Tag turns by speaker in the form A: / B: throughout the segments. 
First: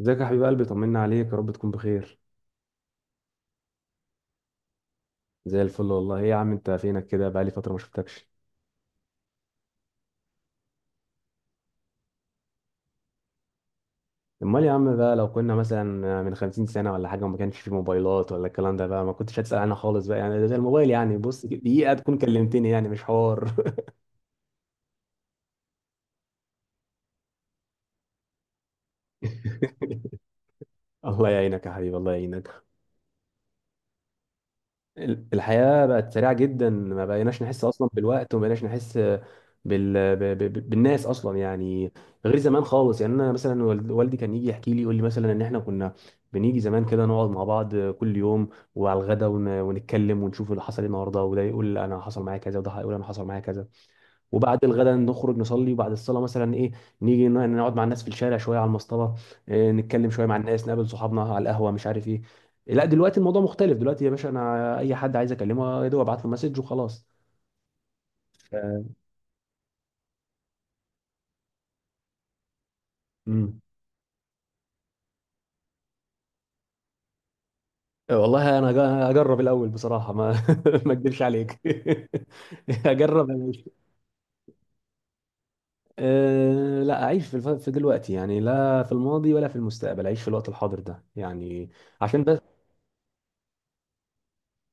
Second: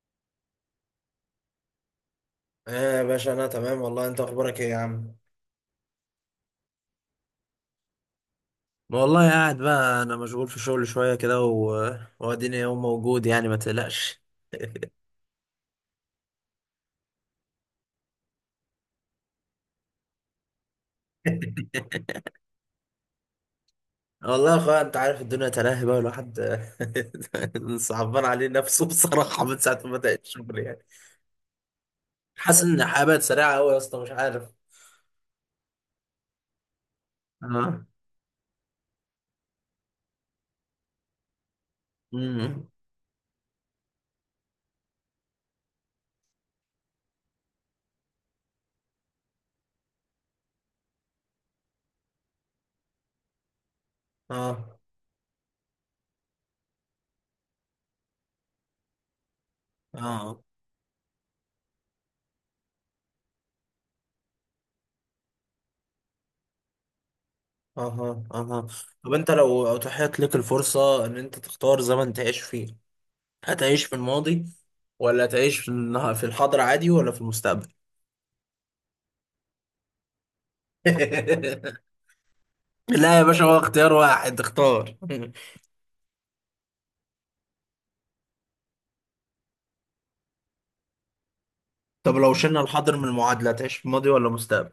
A: ازيك يا حبيب قلبي، طمنا عليك، يا رب تكون بخير.
B: ايه يا باشا، انا تمام والله. انت اخبارك ايه يا عم؟
A: زي الفل والله. ايه يا عم، انت فينك كده؟ بقالي فتره ما شفتكش.
B: والله قاعد بقى، انا مشغول في شغل شويه كده، واديني يوم موجود، يعني ما تقلقش.
A: امال يا عم، بقى لو كنا مثلا من 50 سنة سنه ولا حاجه وما كانش في موبايلات ولا الكلام ده، بقى ما كنتش هتسال عنها خالص، بقى يعني ده زي الموبايل يعني، بص دقيقه تكون كلمتني، يعني مش حوار.
B: والله يا اخويا، انت عارف الدنيا تلاهي بقى الواحد. صعبان عليه نفسه بصراحه، من ساعه ما بدات الشغل يعني.
A: الله يعينك يا حبيبي، الله
B: حاسس
A: يعينك.
B: ان الحياه بقت سريعه قوي يا اسطى، مش عارف.
A: الحياة بقت سريعة جدا، ما بقيناش نحس
B: اه.
A: أصلا بالوقت، وما بقيناش نحس بالناس أصلا يعني. غير زمان
B: امم.
A: خالص يعني. أنا مثلا والدي كان يجي يحكي لي، يقول لي مثلا إن إحنا كنا بنيجي زمان كده نقعد مع بعض كل يوم وعلى الغدا ونتكلم ونشوف اللي حصل إيه النهاردة، وده يقول أنا حصل معايا كذا، وده يقول أنا حصل معايا كذا. وبعد
B: اه.
A: الغداء نخرج نصلي، وبعد الصلاه مثلا ايه، نيجي نقعد مع الناس في الشارع شويه على المصطبه، إيه، نتكلم شويه مع
B: اه.
A: الناس، نقابل صحابنا على القهوه، مش عارف ايه. لا دلوقتي الموضوع مختلف، دلوقتي يا باشا انا اي حد عايز اكلمه، يا دوب ابعت له مسج وخلاص.
B: اها، اها.
A: ف-
B: طب انت لو اتاحت لك الفرصه ان انت تختار زمن تعيش فيه،
A: امم
B: هتعيش في الماضي ولا هتعيش في في الحاضر عادي، ولا في المستقبل؟
A: والله انا هجرب الاول بصراحه، ما ما اكدبش عليك.
B: لا يا
A: هجرب
B: باشا، هو
A: أعيش.
B: اختيار واحد اختار.
A: أه، لا اعيش في دلوقتي يعني، لا في الماضي ولا في المستقبل، اعيش في الوقت الحاضر ده يعني،
B: طب
A: عشان
B: لو
A: بس.
B: شلنا الحاضر من المعادلة، هتعيش في الماضي ولا المستقبل؟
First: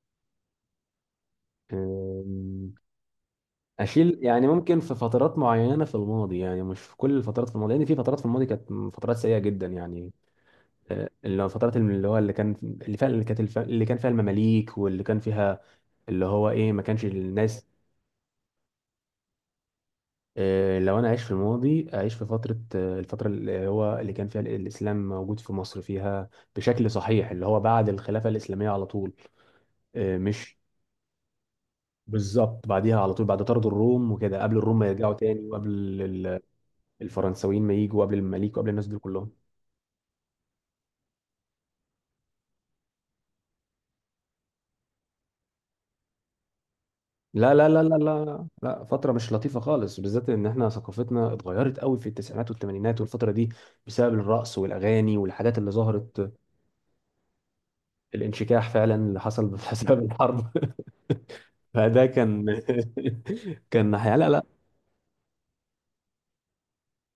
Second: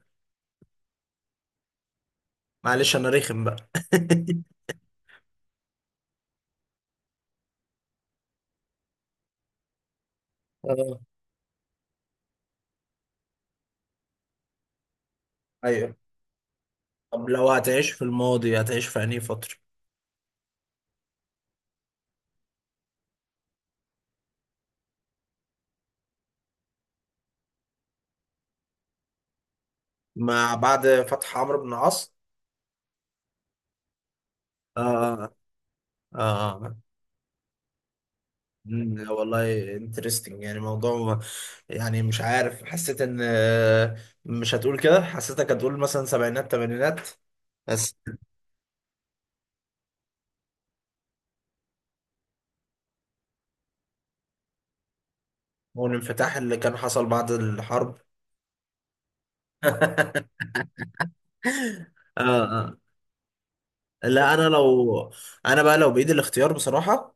B: معلش انا رخم بقى.
A: اشيل يعني؟ ممكن في فترات معينه في الماضي، يعني مش في كل الفترات في الماضي، لان في فترات في الماضي كانت فترات سيئه جدا يعني.
B: اه.
A: آه، اللي هو الفترات، اللي هو اللي كان، اللي فعلا اللي كانت اللي كان فيها المماليك، واللي كان فيها
B: ايوه.
A: اللي هو ايه، ما كانش
B: طب لو
A: الناس.
B: هتعيش في الماضي، هتعيش في انهي فترة؟
A: آه، لو انا عايش في الماضي اعيش في فتره، آه، الفتره اللي هو اللي كان فيها الاسلام موجود في مصر، فيها بشكل صحيح، اللي هو بعد الخلافه الاسلاميه على طول. آه،
B: مع
A: مش
B: بعد فتح عمرو بن العاص.
A: بالظبط، بعديها على طول، بعد طرد الروم وكده، قبل الروم ما يرجعوا
B: اه.
A: تاني، وقبل ال-
B: اه.
A: الفرنساويين ما يجوا، قبل المماليك وقبل الناس دول
B: مم،
A: كلهم.
B: والله انترستنج. يعني موضوع ما- يعني مش عارف، حسيت ان مش هتقول كده، حسيتك هتقول مثلا سبعينات تمانينات.
A: لا لا لا
B: بس.
A: لا لا لا، فترة مش لطيفة خالص، بالذات ان احنا ثقافتنا اتغيرت قوي في التسعينات والثمانينات والفترة دي، بسبب الرقص والاغاني والحاجات اللي ظهرت.
B: والانفتاح اللي كان حصل بعد الحرب.
A: الانشكاح فعلا اللي حصل بسبب
B: اه.
A: الحرب. فده كان
B: اه.
A: كان ناحية، لا
B: لا
A: لا.
B: انا لو انا بقى، لو بايدي الاختيار بصراحه،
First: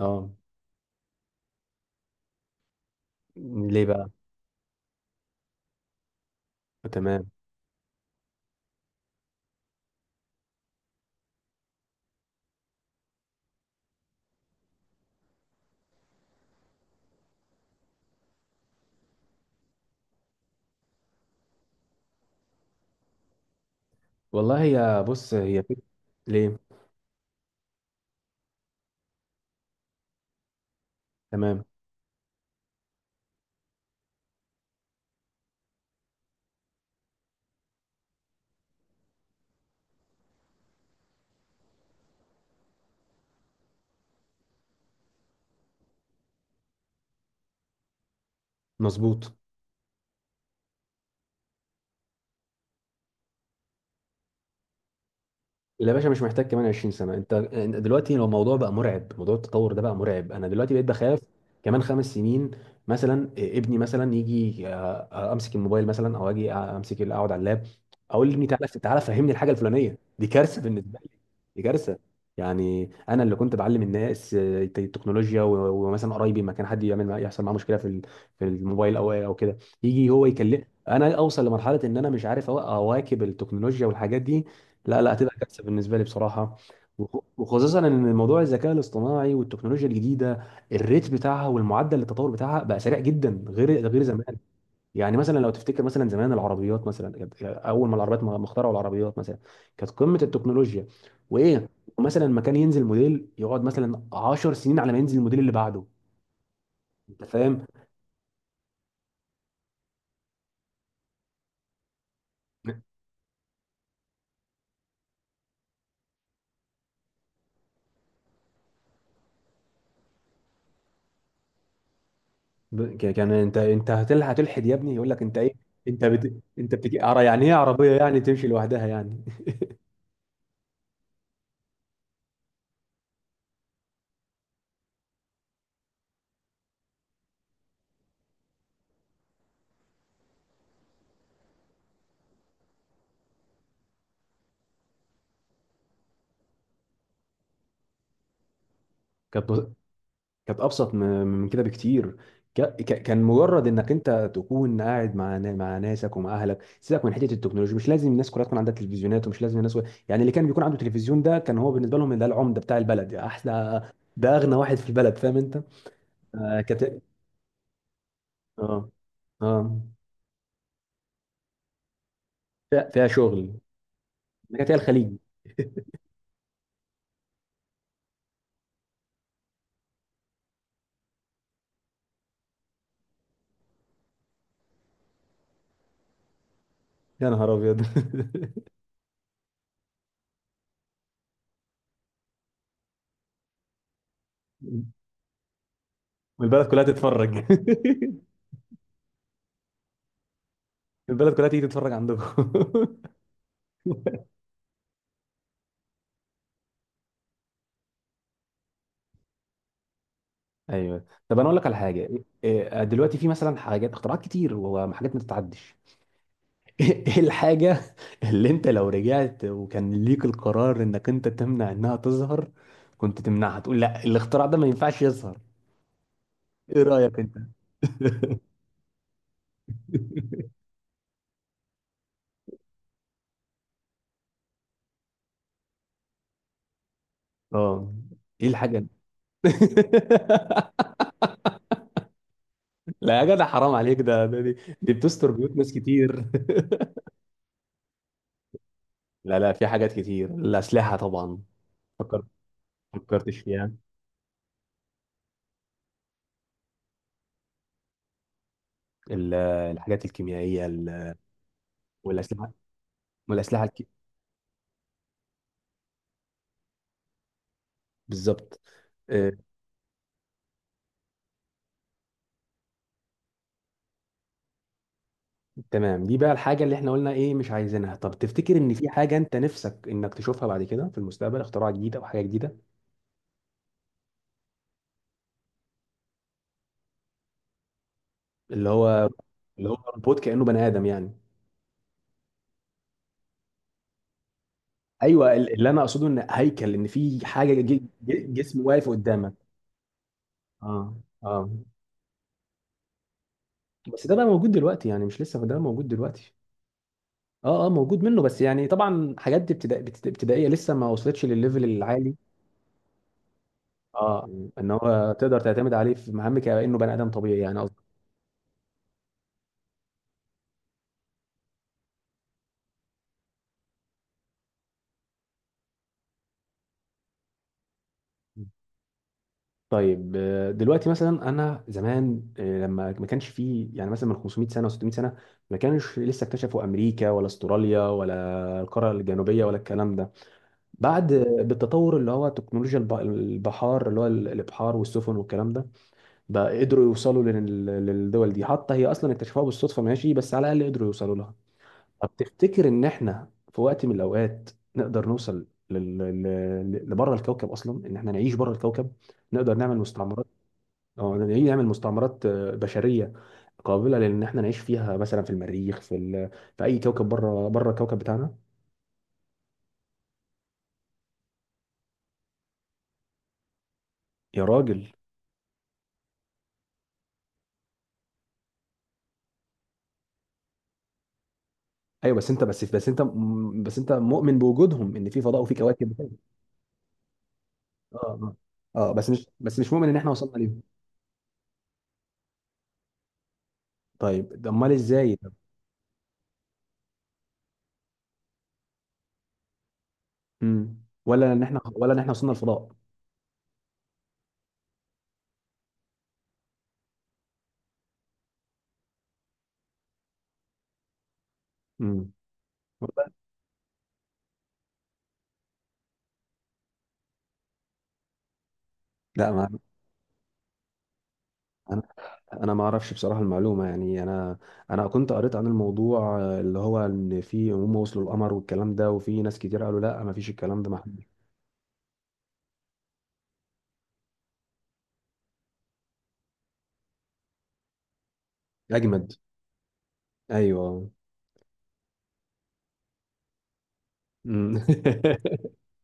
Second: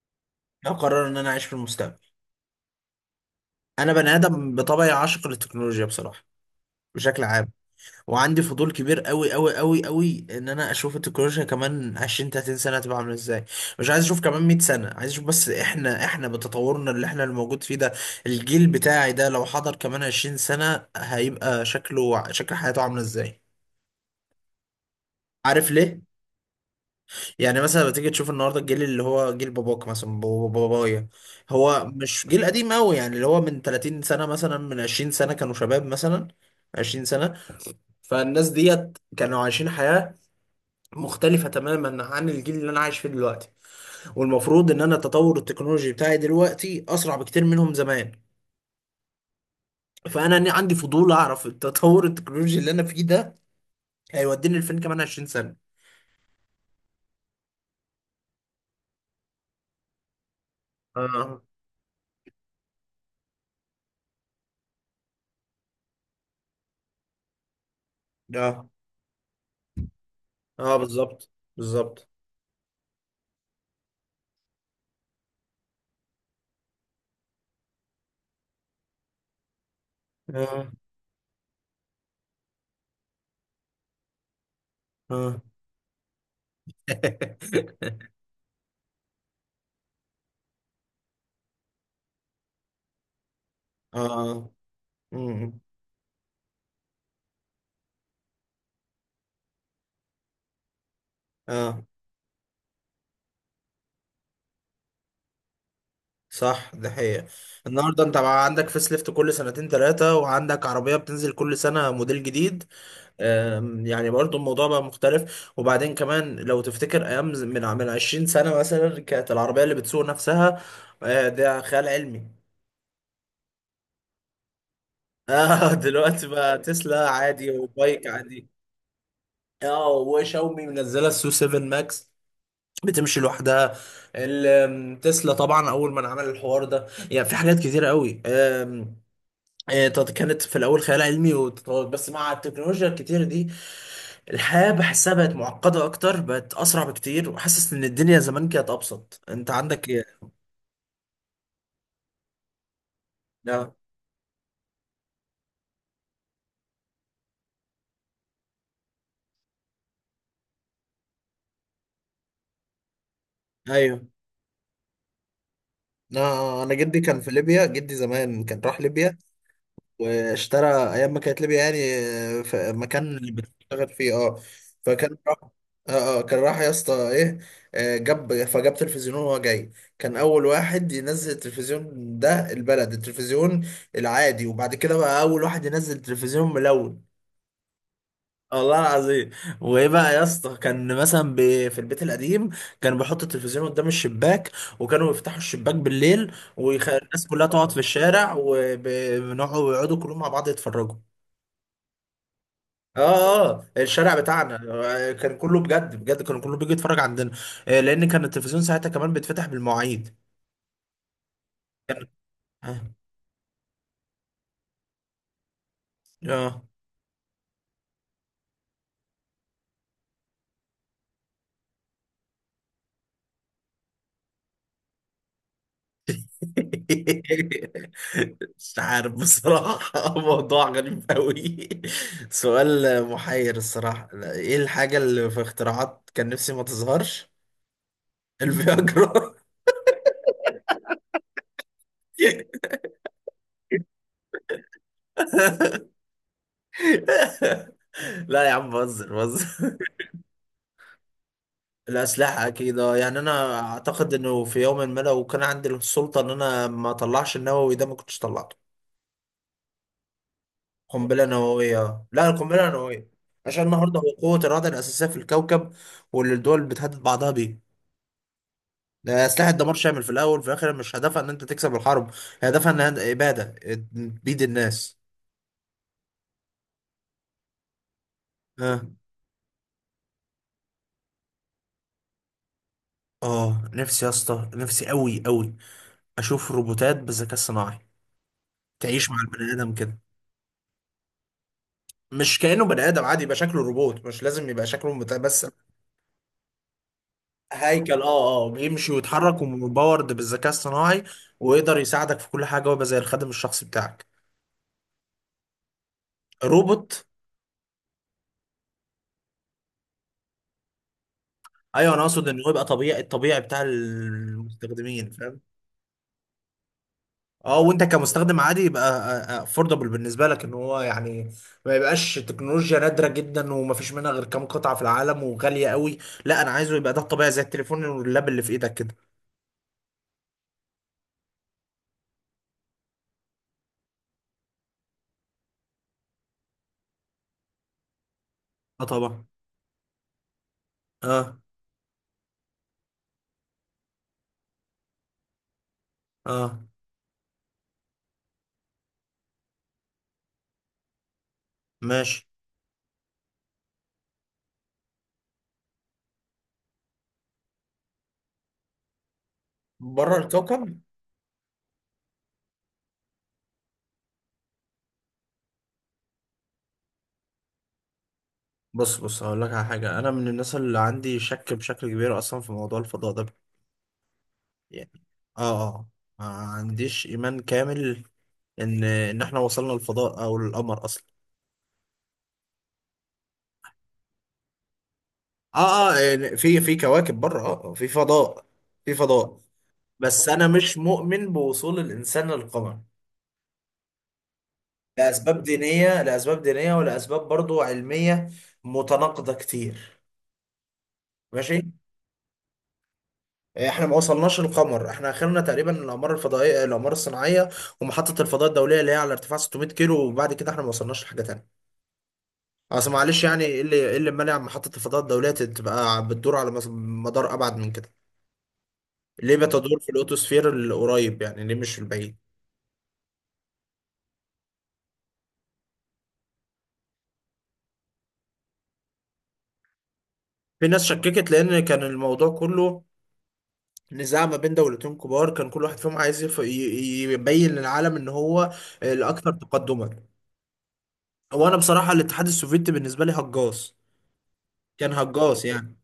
A: اه.
B: هقرر ان انا اعيش في المستقبل.
A: ليه
B: انا
A: بقى؟
B: بني ادم بطبعي، عاشق للتكنولوجيا بصراحه، بشكل
A: تمام.
B: عام. وعندي فضول كبير قوي قوي قوي قوي ان انا اشوف التكنولوجيا كمان 20، 30 سنه هتبقى عامله ازاي. مش عايز اشوف كمان 100 سنه، عايز اشوف بس احنا بتطورنا اللي احنا الموجود فيه ده، الجيل بتاعي ده، لو حضر كمان 20 سنه هيبقى شكله، شكل حياته، عامله ازاي.
A: والله هي، بص، هي
B: عارف ليه؟
A: ليه؟
B: يعني مثلا بتيجي تشوف النهارده الجيل اللي هو جيل باباك مثلا، بابايا.
A: تمام.
B: هو مش جيل قديم قوي، يعني اللي هو من 30 سنه، مثلا من 20 سنه كانوا شباب، مثلا 20 سنه. فالناس ديت كانوا عايشين حياه مختلفه تماما عن الجيل اللي انا عايش فيه دلوقتي. والمفروض ان انا التطور التكنولوجي بتاعي دلوقتي اسرع بكتير منهم زمان.
A: مظبوط.
B: فانا عندي فضول اعرف التطور التكنولوجي اللي انا فيه ده هيوديني لفين كمان 20 سنه.
A: لا يا باشا، مش محتاج كمان 20 سنة. انت انت دلوقتي لو الموضوع بقى مرعب، موضوع التطور ده بقى مرعب. انا دلوقتي بقيت بخاف
B: اه.
A: كمان 5 سنين. مثلا إيه، ابني مثلا يجي، آه، آه، امسك الموبايل مثلا، او اجي، آه، امسك اقعد على اللاب، اقول لابني تعالى
B: اه.
A: تعالى فهمني الحاجة الفلانية دي، كارثة
B: اه
A: بالنسبة لي.
B: بالظبط.
A: دي كارثة.
B: بالظبط.
A: يعني انا اللي كنت بعلم الناس، آه، التكنولوجيا، ومثلا قرايبي، ما كان حد يعمل يحصل معاه مشكلة في في الموبايل او كده، يجي هو يكلم.
B: اه.
A: انا اوصل لمرحلة ان انا مش عارف اواكب التكنولوجيا والحاجات دي، لا لا، هتبقى
B: اه.
A: كارثه بالنسبه لي بصراحه. وخصوصا ان موضوع الذكاء الاصطناعي والتكنولوجيا الجديده، الريت بتاعها والمعدل التطور بتاعها بقى سريع جدا، غير زمان.
B: اه.
A: يعني مثلا لو
B: امم.
A: تفتكر، مثلا زمان العربيات، مثلا كانت، اول ما العربيات ما اخترعوا العربيات مثلا، كانت قمه التكنولوجيا. وايه،
B: اه.
A: مثلا ما كان ينزل موديل يقعد مثلا 10 سنين على ما ينزل الموديل اللي بعده.
B: صح، ده
A: انت
B: حقيقة.
A: فاهم،
B: النهارده انت بقى عندك فيس ليفت كل سنتين ثلاثة، وعندك عربية بتنزل كل سنة موديل جديد. يعني برضو الموضوع بقى مختلف. وبعدين كمان لو تفتكر ايام من 20 سنة مثلا، كانت العربية اللي بتسوق نفسها. ده خيال علمي.
A: كان انت انت هتلحد يا ابني، يقول لك انت ايه؟
B: اه.
A: انت
B: دلوقتي بقى
A: انت بتجي
B: تسلا
A: يعني
B: عادي
A: ايه عربيه
B: وبايك
A: يعني تمشي
B: عادي.
A: لوحدها يعني؟
B: اه، وشاومي منزلة السو 7 ماكس بتمشي لوحدها. تسلا طبعا اول ما عمل الحوار ده، يعني في حاجات كتيره قوي. طب كانت في الاول خيال علمي وتطور، بس مع التكنولوجيا الكتير دي الحياه بحسها بقت معقده اكتر، بقت اسرع بكتير. وحاسس ان الدنيا زمان كانت ابسط.
A: كانت،
B: انت عندك ايه؟
A: كانت ابسط من كده بكتير. كان مجرد
B: لا.
A: انك انت تكون قاعد مع ناسك، ومع اهلك، سيبك من حته التكنولوجيا، مش لازم الناس كلها تكون عندها تلفزيونات، ومش لازم الناس يعني، اللي كان بيكون عنده تلفزيون ده، كان هو بالنسبه لهم ده العمده بتاع البلد يعني، احلى،
B: ايوه.
A: ده اغنى واحد في البلد. فاهم انت؟ آه
B: انا جدي
A: كت...
B: كان في ليبيا. جدي زمان كان راح
A: اه
B: ليبيا
A: اه،
B: واشترى، ايام ما كانت ليبيا يعني في
A: فيها
B: المكان اللي
A: شغل.
B: بتشتغل فيه. اه.
A: كانت هي
B: فكان
A: الخليج.
B: راح. اه. اه كان راح يا اسطى، ايه، جاب فجاب تلفزيون وهو جاي. كان اول واحد ينزل التلفزيون، ده البلد، التلفزيون العادي. وبعد كده بقى اول واحد ينزل تلفزيون ملون.
A: يا نهار ابيض.
B: والله العظيم. وايه بقى يا اسطى، كان مثلا في البيت القديم كان بيحط التلفزيون قدام الشباك. وكانوا يفتحوا الشباك بالليل،
A: والبلد كلها
B: والناس
A: تتفرج.
B: كلها تقعد في الشارع، وبنقعد، ويقعدوا كلهم مع بعض يتفرجوا.
A: البلد كلها تيجي تتفرج عندكم.
B: اه. اه الشارع بتاعنا كان كله، بجد بجد، كان كله بيجي يتفرج عندنا. لان كان التلفزيون ساعتها كمان بيتفتح بالمواعيد.
A: ايوه. طب انا اقول لك على حاجه. إيه،
B: اه.
A: دلوقتي في مثلا حاجات اختراعات كتير وحاجات ما تتعدش.
B: آه.
A: ايه الحاجه اللي انت لو رجعت وكان ليك القرار انك انت تمنع انها تظهر، كنت تمنعها تقول لا الاختراع ده ما ينفعش يظهر؟ ايه رايك انت؟
B: مش عارف بصراحة. موضوع غريب قوي. سؤال محير الصراحة. لا، ايه الحاجة اللي في اختراعات كان نفسي ما تظهرش؟
A: اه، ايه الحاجه دي؟
B: الفياجرا.
A: لا يا جدع، حرام عليك، دي بتستر بيوت ناس كتير.
B: لا يا عم، بهزر
A: لا لا، في
B: بهزر.
A: حاجات كتير، الاسلحه طبعا. فكرت
B: الأسلحة أكيد. أه، يعني
A: فكرتش
B: أنا
A: فيها؟
B: أعتقد إنه في يوم ما، لو كان عندي السلطة إن أنا ما أطلعش النووي ده، ما كنتش طلعته.
A: الحاجات الكيميائيه،
B: قنبلة نووية، لا،
A: والاسلحه،
B: القنبلة النووية. عشان
A: والاسلحه الك...
B: النهاردة هو قوة الرادع الأساسية في الكوكب، واللي الدول بتهدد بعضها بيه.
A: بالظبط،
B: ده
A: آه،
B: سلاح الدمار شامل في الأول وفي الآخر. مش هدفها إن أنت تكسب الحرب، هي هدفها إن هي إبادة بيد الناس.
A: تمام. دي بقى الحاجه اللي احنا قلنا ايه، مش عايزينها. طب تفتكر ان
B: أه.
A: في حاجه انت نفسك انك تشوفها بعد كده في المستقبل، اختراع جديد او حاجه جديده؟
B: أه، نفسي يا اسطى، نفسي أوي أوي أشوف روبوتات بالذكاء الصناعي
A: اللي هو
B: تعيش مع البني
A: اللي
B: آدم
A: هو
B: كده.
A: روبوت كانه بني ادم يعني؟
B: مش كأنه بني آدم عادي، يبقى شكله روبوت، مش لازم يبقى شكله
A: ايوه
B: متمثل.
A: اللي انا اقصده ان هيكل، ان في حاجه
B: هيكل، اه. اه،
A: جسم واقف
B: بيمشي
A: قدامك.
B: ويتحرك ومباورد بالذكاء
A: اه
B: الصناعي،
A: اه.
B: ويقدر يساعدك في كل حاجة، ويبقى زي الخادم الشخصي
A: بس
B: بتاعك.
A: ده بقى موجود دلوقتي يعني، مش لسه، ده موجود دلوقتي.
B: روبوت.
A: اه اه، موجود منه بس يعني، طبعا حاجات دي ابتدائيه، لسه ما وصلتش للليفل
B: ايوه، انا
A: العالي.
B: اقصد ان هو يبقى طبيعي، الطبيعي بتاع
A: اه. مم. ان
B: المستخدمين،
A: هو تقدر
B: فاهم؟
A: تعتمد عليه في مهامك كانه بني ادم طبيعي يعني،
B: اه، وانت
A: قصدي.
B: كمستخدم عادي يبقى افوردبل بالنسبه لك، ان هو يعني ما يبقاش تكنولوجيا نادره جدا ومفيش منها غير كام قطعه في العالم وغاليه قوي. لا، انا عايزه يبقى ده الطبيعي، زي التليفون واللاب اللي في ايدك كده.
A: طيب، آه، دلوقتي مثلا انا زمان، آه، لما ما كانش فيه، يعني مثلا من 500 سنة سنه و 600 سنة سنه، ما كانش لسه اكتشفوا امريكا ولا استراليا ولا
B: اه
A: القاره
B: طبعا.
A: الجنوبيه ولا الكلام ده. بعد،
B: اه.
A: آه، بالتطور اللي هو تكنولوجيا البحار، اللي هو الابحار والسفن والكلام ده، بقى
B: اه
A: قدروا يوصلوا للدول دي. حتى هي اصلا اكتشفوها بالصدفه، ماشي، بس على الاقل قدروا يوصلوا لها. طب
B: ماشي.
A: تفتكر ان احنا في وقت من الاوقات نقدر نوصل لبره الكوكب اصلا؟ ان احنا نعيش بره الكوكب، نقدر نعمل
B: بره
A: مستعمرات،
B: الكوكب.
A: او نعمل مستعمرات، آه، بشريه قابله لان احنا نعيش فيها، مثلا في المريخ، في ال...، في اي كوكب بره، الكوكب بتاعنا.
B: بص بص، هقول لك على حاجة. أنا من الناس اللي عندي شك بشكل كبير أصلا في موضوع الفضاء ده،
A: يا
B: يعني
A: راجل!
B: آه آه ما عنديش إيمان كامل إن إحنا وصلنا للفضاء أو للقمر أصلا.
A: ايوه بس انت بس انت مؤمن بوجودهم، ان في فضاء وفي
B: آه
A: كواكب تاني.
B: يعني في كواكب بره، في
A: اه اه
B: فضاء.
A: اه،
B: في
A: بس مش
B: فضاء.
A: مؤمن ان احنا
B: بس
A: وصلنا
B: أنا
A: ليهم.
B: مش مؤمن بوصول الإنسان للقمر،
A: طيب ده، امال ازاي ده؟
B: لأسباب دينية، لأسباب دينية ولأسباب برضو علمية متناقضة كتير.
A: مم.
B: ماشي.
A: ولا ان احنا وصلنا الفضاء.
B: احنا ما وصلناش للقمر. احنا اخرنا تقريبا الاقمار الفضائيه، الاقمار الصناعيه، ومحطه الفضاء الدوليه اللي هي على ارتفاع 600 كيلو. وبعد كده احنا ما وصلناش لحاجه تانيه.
A: مم.
B: اصل معلش يعني، ايه اللي مانع محطه الفضاء الدوليه تبقى بتدور على مدار ابعد من كده؟
A: لا،
B: ليه
A: ما
B: بتدور في الاوتوسفير القريب، يعني ليه مش في
A: انا
B: البعيد؟
A: ما اعرفش بصراحه المعلومه، يعني انا، انا كنت قريت عن الموضوع، آه، اللي هو ان في، هم وصلوا القمر والكلام ده، وفي ناس كتير قالوا لا ما فيش الكلام
B: في
A: ده، ما
B: ناس
A: حدش.
B: شككت، لان كان الموضوع كله نزاع ما بين دولتين كبار، كان كل واحد فيهم عايز يبين للعالم ان هو
A: اجمد.
B: الاكثر تقدما.
A: ايوه.
B: وانا بصراحه الاتحاد السوفيتي بالنسبه لي هجاص.
A: أمم.
B: كان هجاص يعني.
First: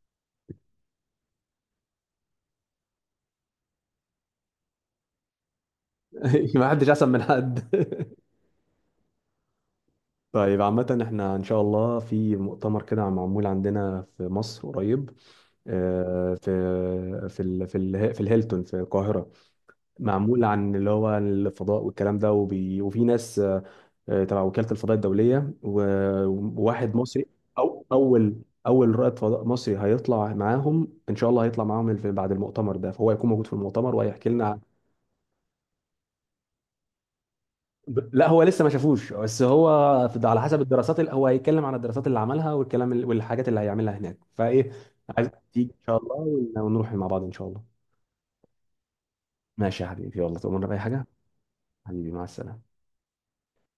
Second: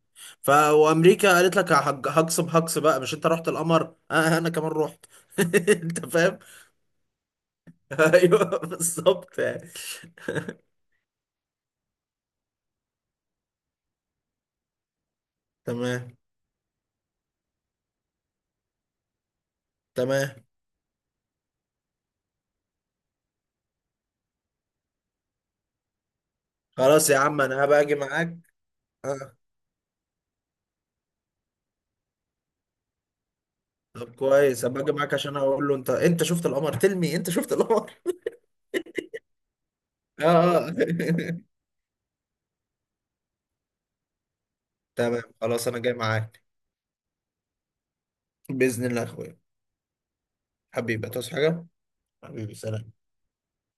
B: وامريكا قالت لك هجص بقى، مش انت رحت القمر، انا كمان رحت. انت فاهم؟
A: ما حدش احسن من حد.
B: ايوه بالظبط يعني.
A: طيب عامه احنا ان شاء الله في مؤتمر كده معمول عندنا في مصر قريب،
B: تمام
A: آه، في الهيلتون في القاهره،
B: تمام.
A: معمول عن اللي هو الفضاء والكلام ده، وفي ناس، آه، تبع وكالة الفضاء الدولية، وواحد
B: خلاص يا
A: مصري.
B: عم، انا هبقى اجي معاك.
A: أول أول رائد
B: آه.
A: فضاء مصري هيطلع معاهم إن شاء الله، هيطلع معاهم بعد المؤتمر ده، فهو هيكون موجود في المؤتمر
B: طب
A: وهيحكي لنا
B: كويس، هبقى اجي معاك عشان اقول له، انت شفت القمر؟ تلمي، انت شفت القمر؟
A: لا، هو لسه ما شافوش، بس هو
B: اه.
A: على حسب الدراسات، اللي هو هيتكلم عن الدراسات اللي عملها، والكلام والحاجات اللي هيعملها هناك، فإيه.
B: تمام
A: عايز تيجي
B: خلاص، انا
A: إن
B: جاي
A: شاء الله،
B: معاك.
A: ونروح مع بعض إن شاء الله.
B: باذن الله يا اخويا.
A: ماشي يا حبيبي، والله تؤمرنا بأي حاجة.
B: حبيبي، تصحى حاجه.
A: حبيبي مع
B: حبيبي
A: السلامة.
B: سلام.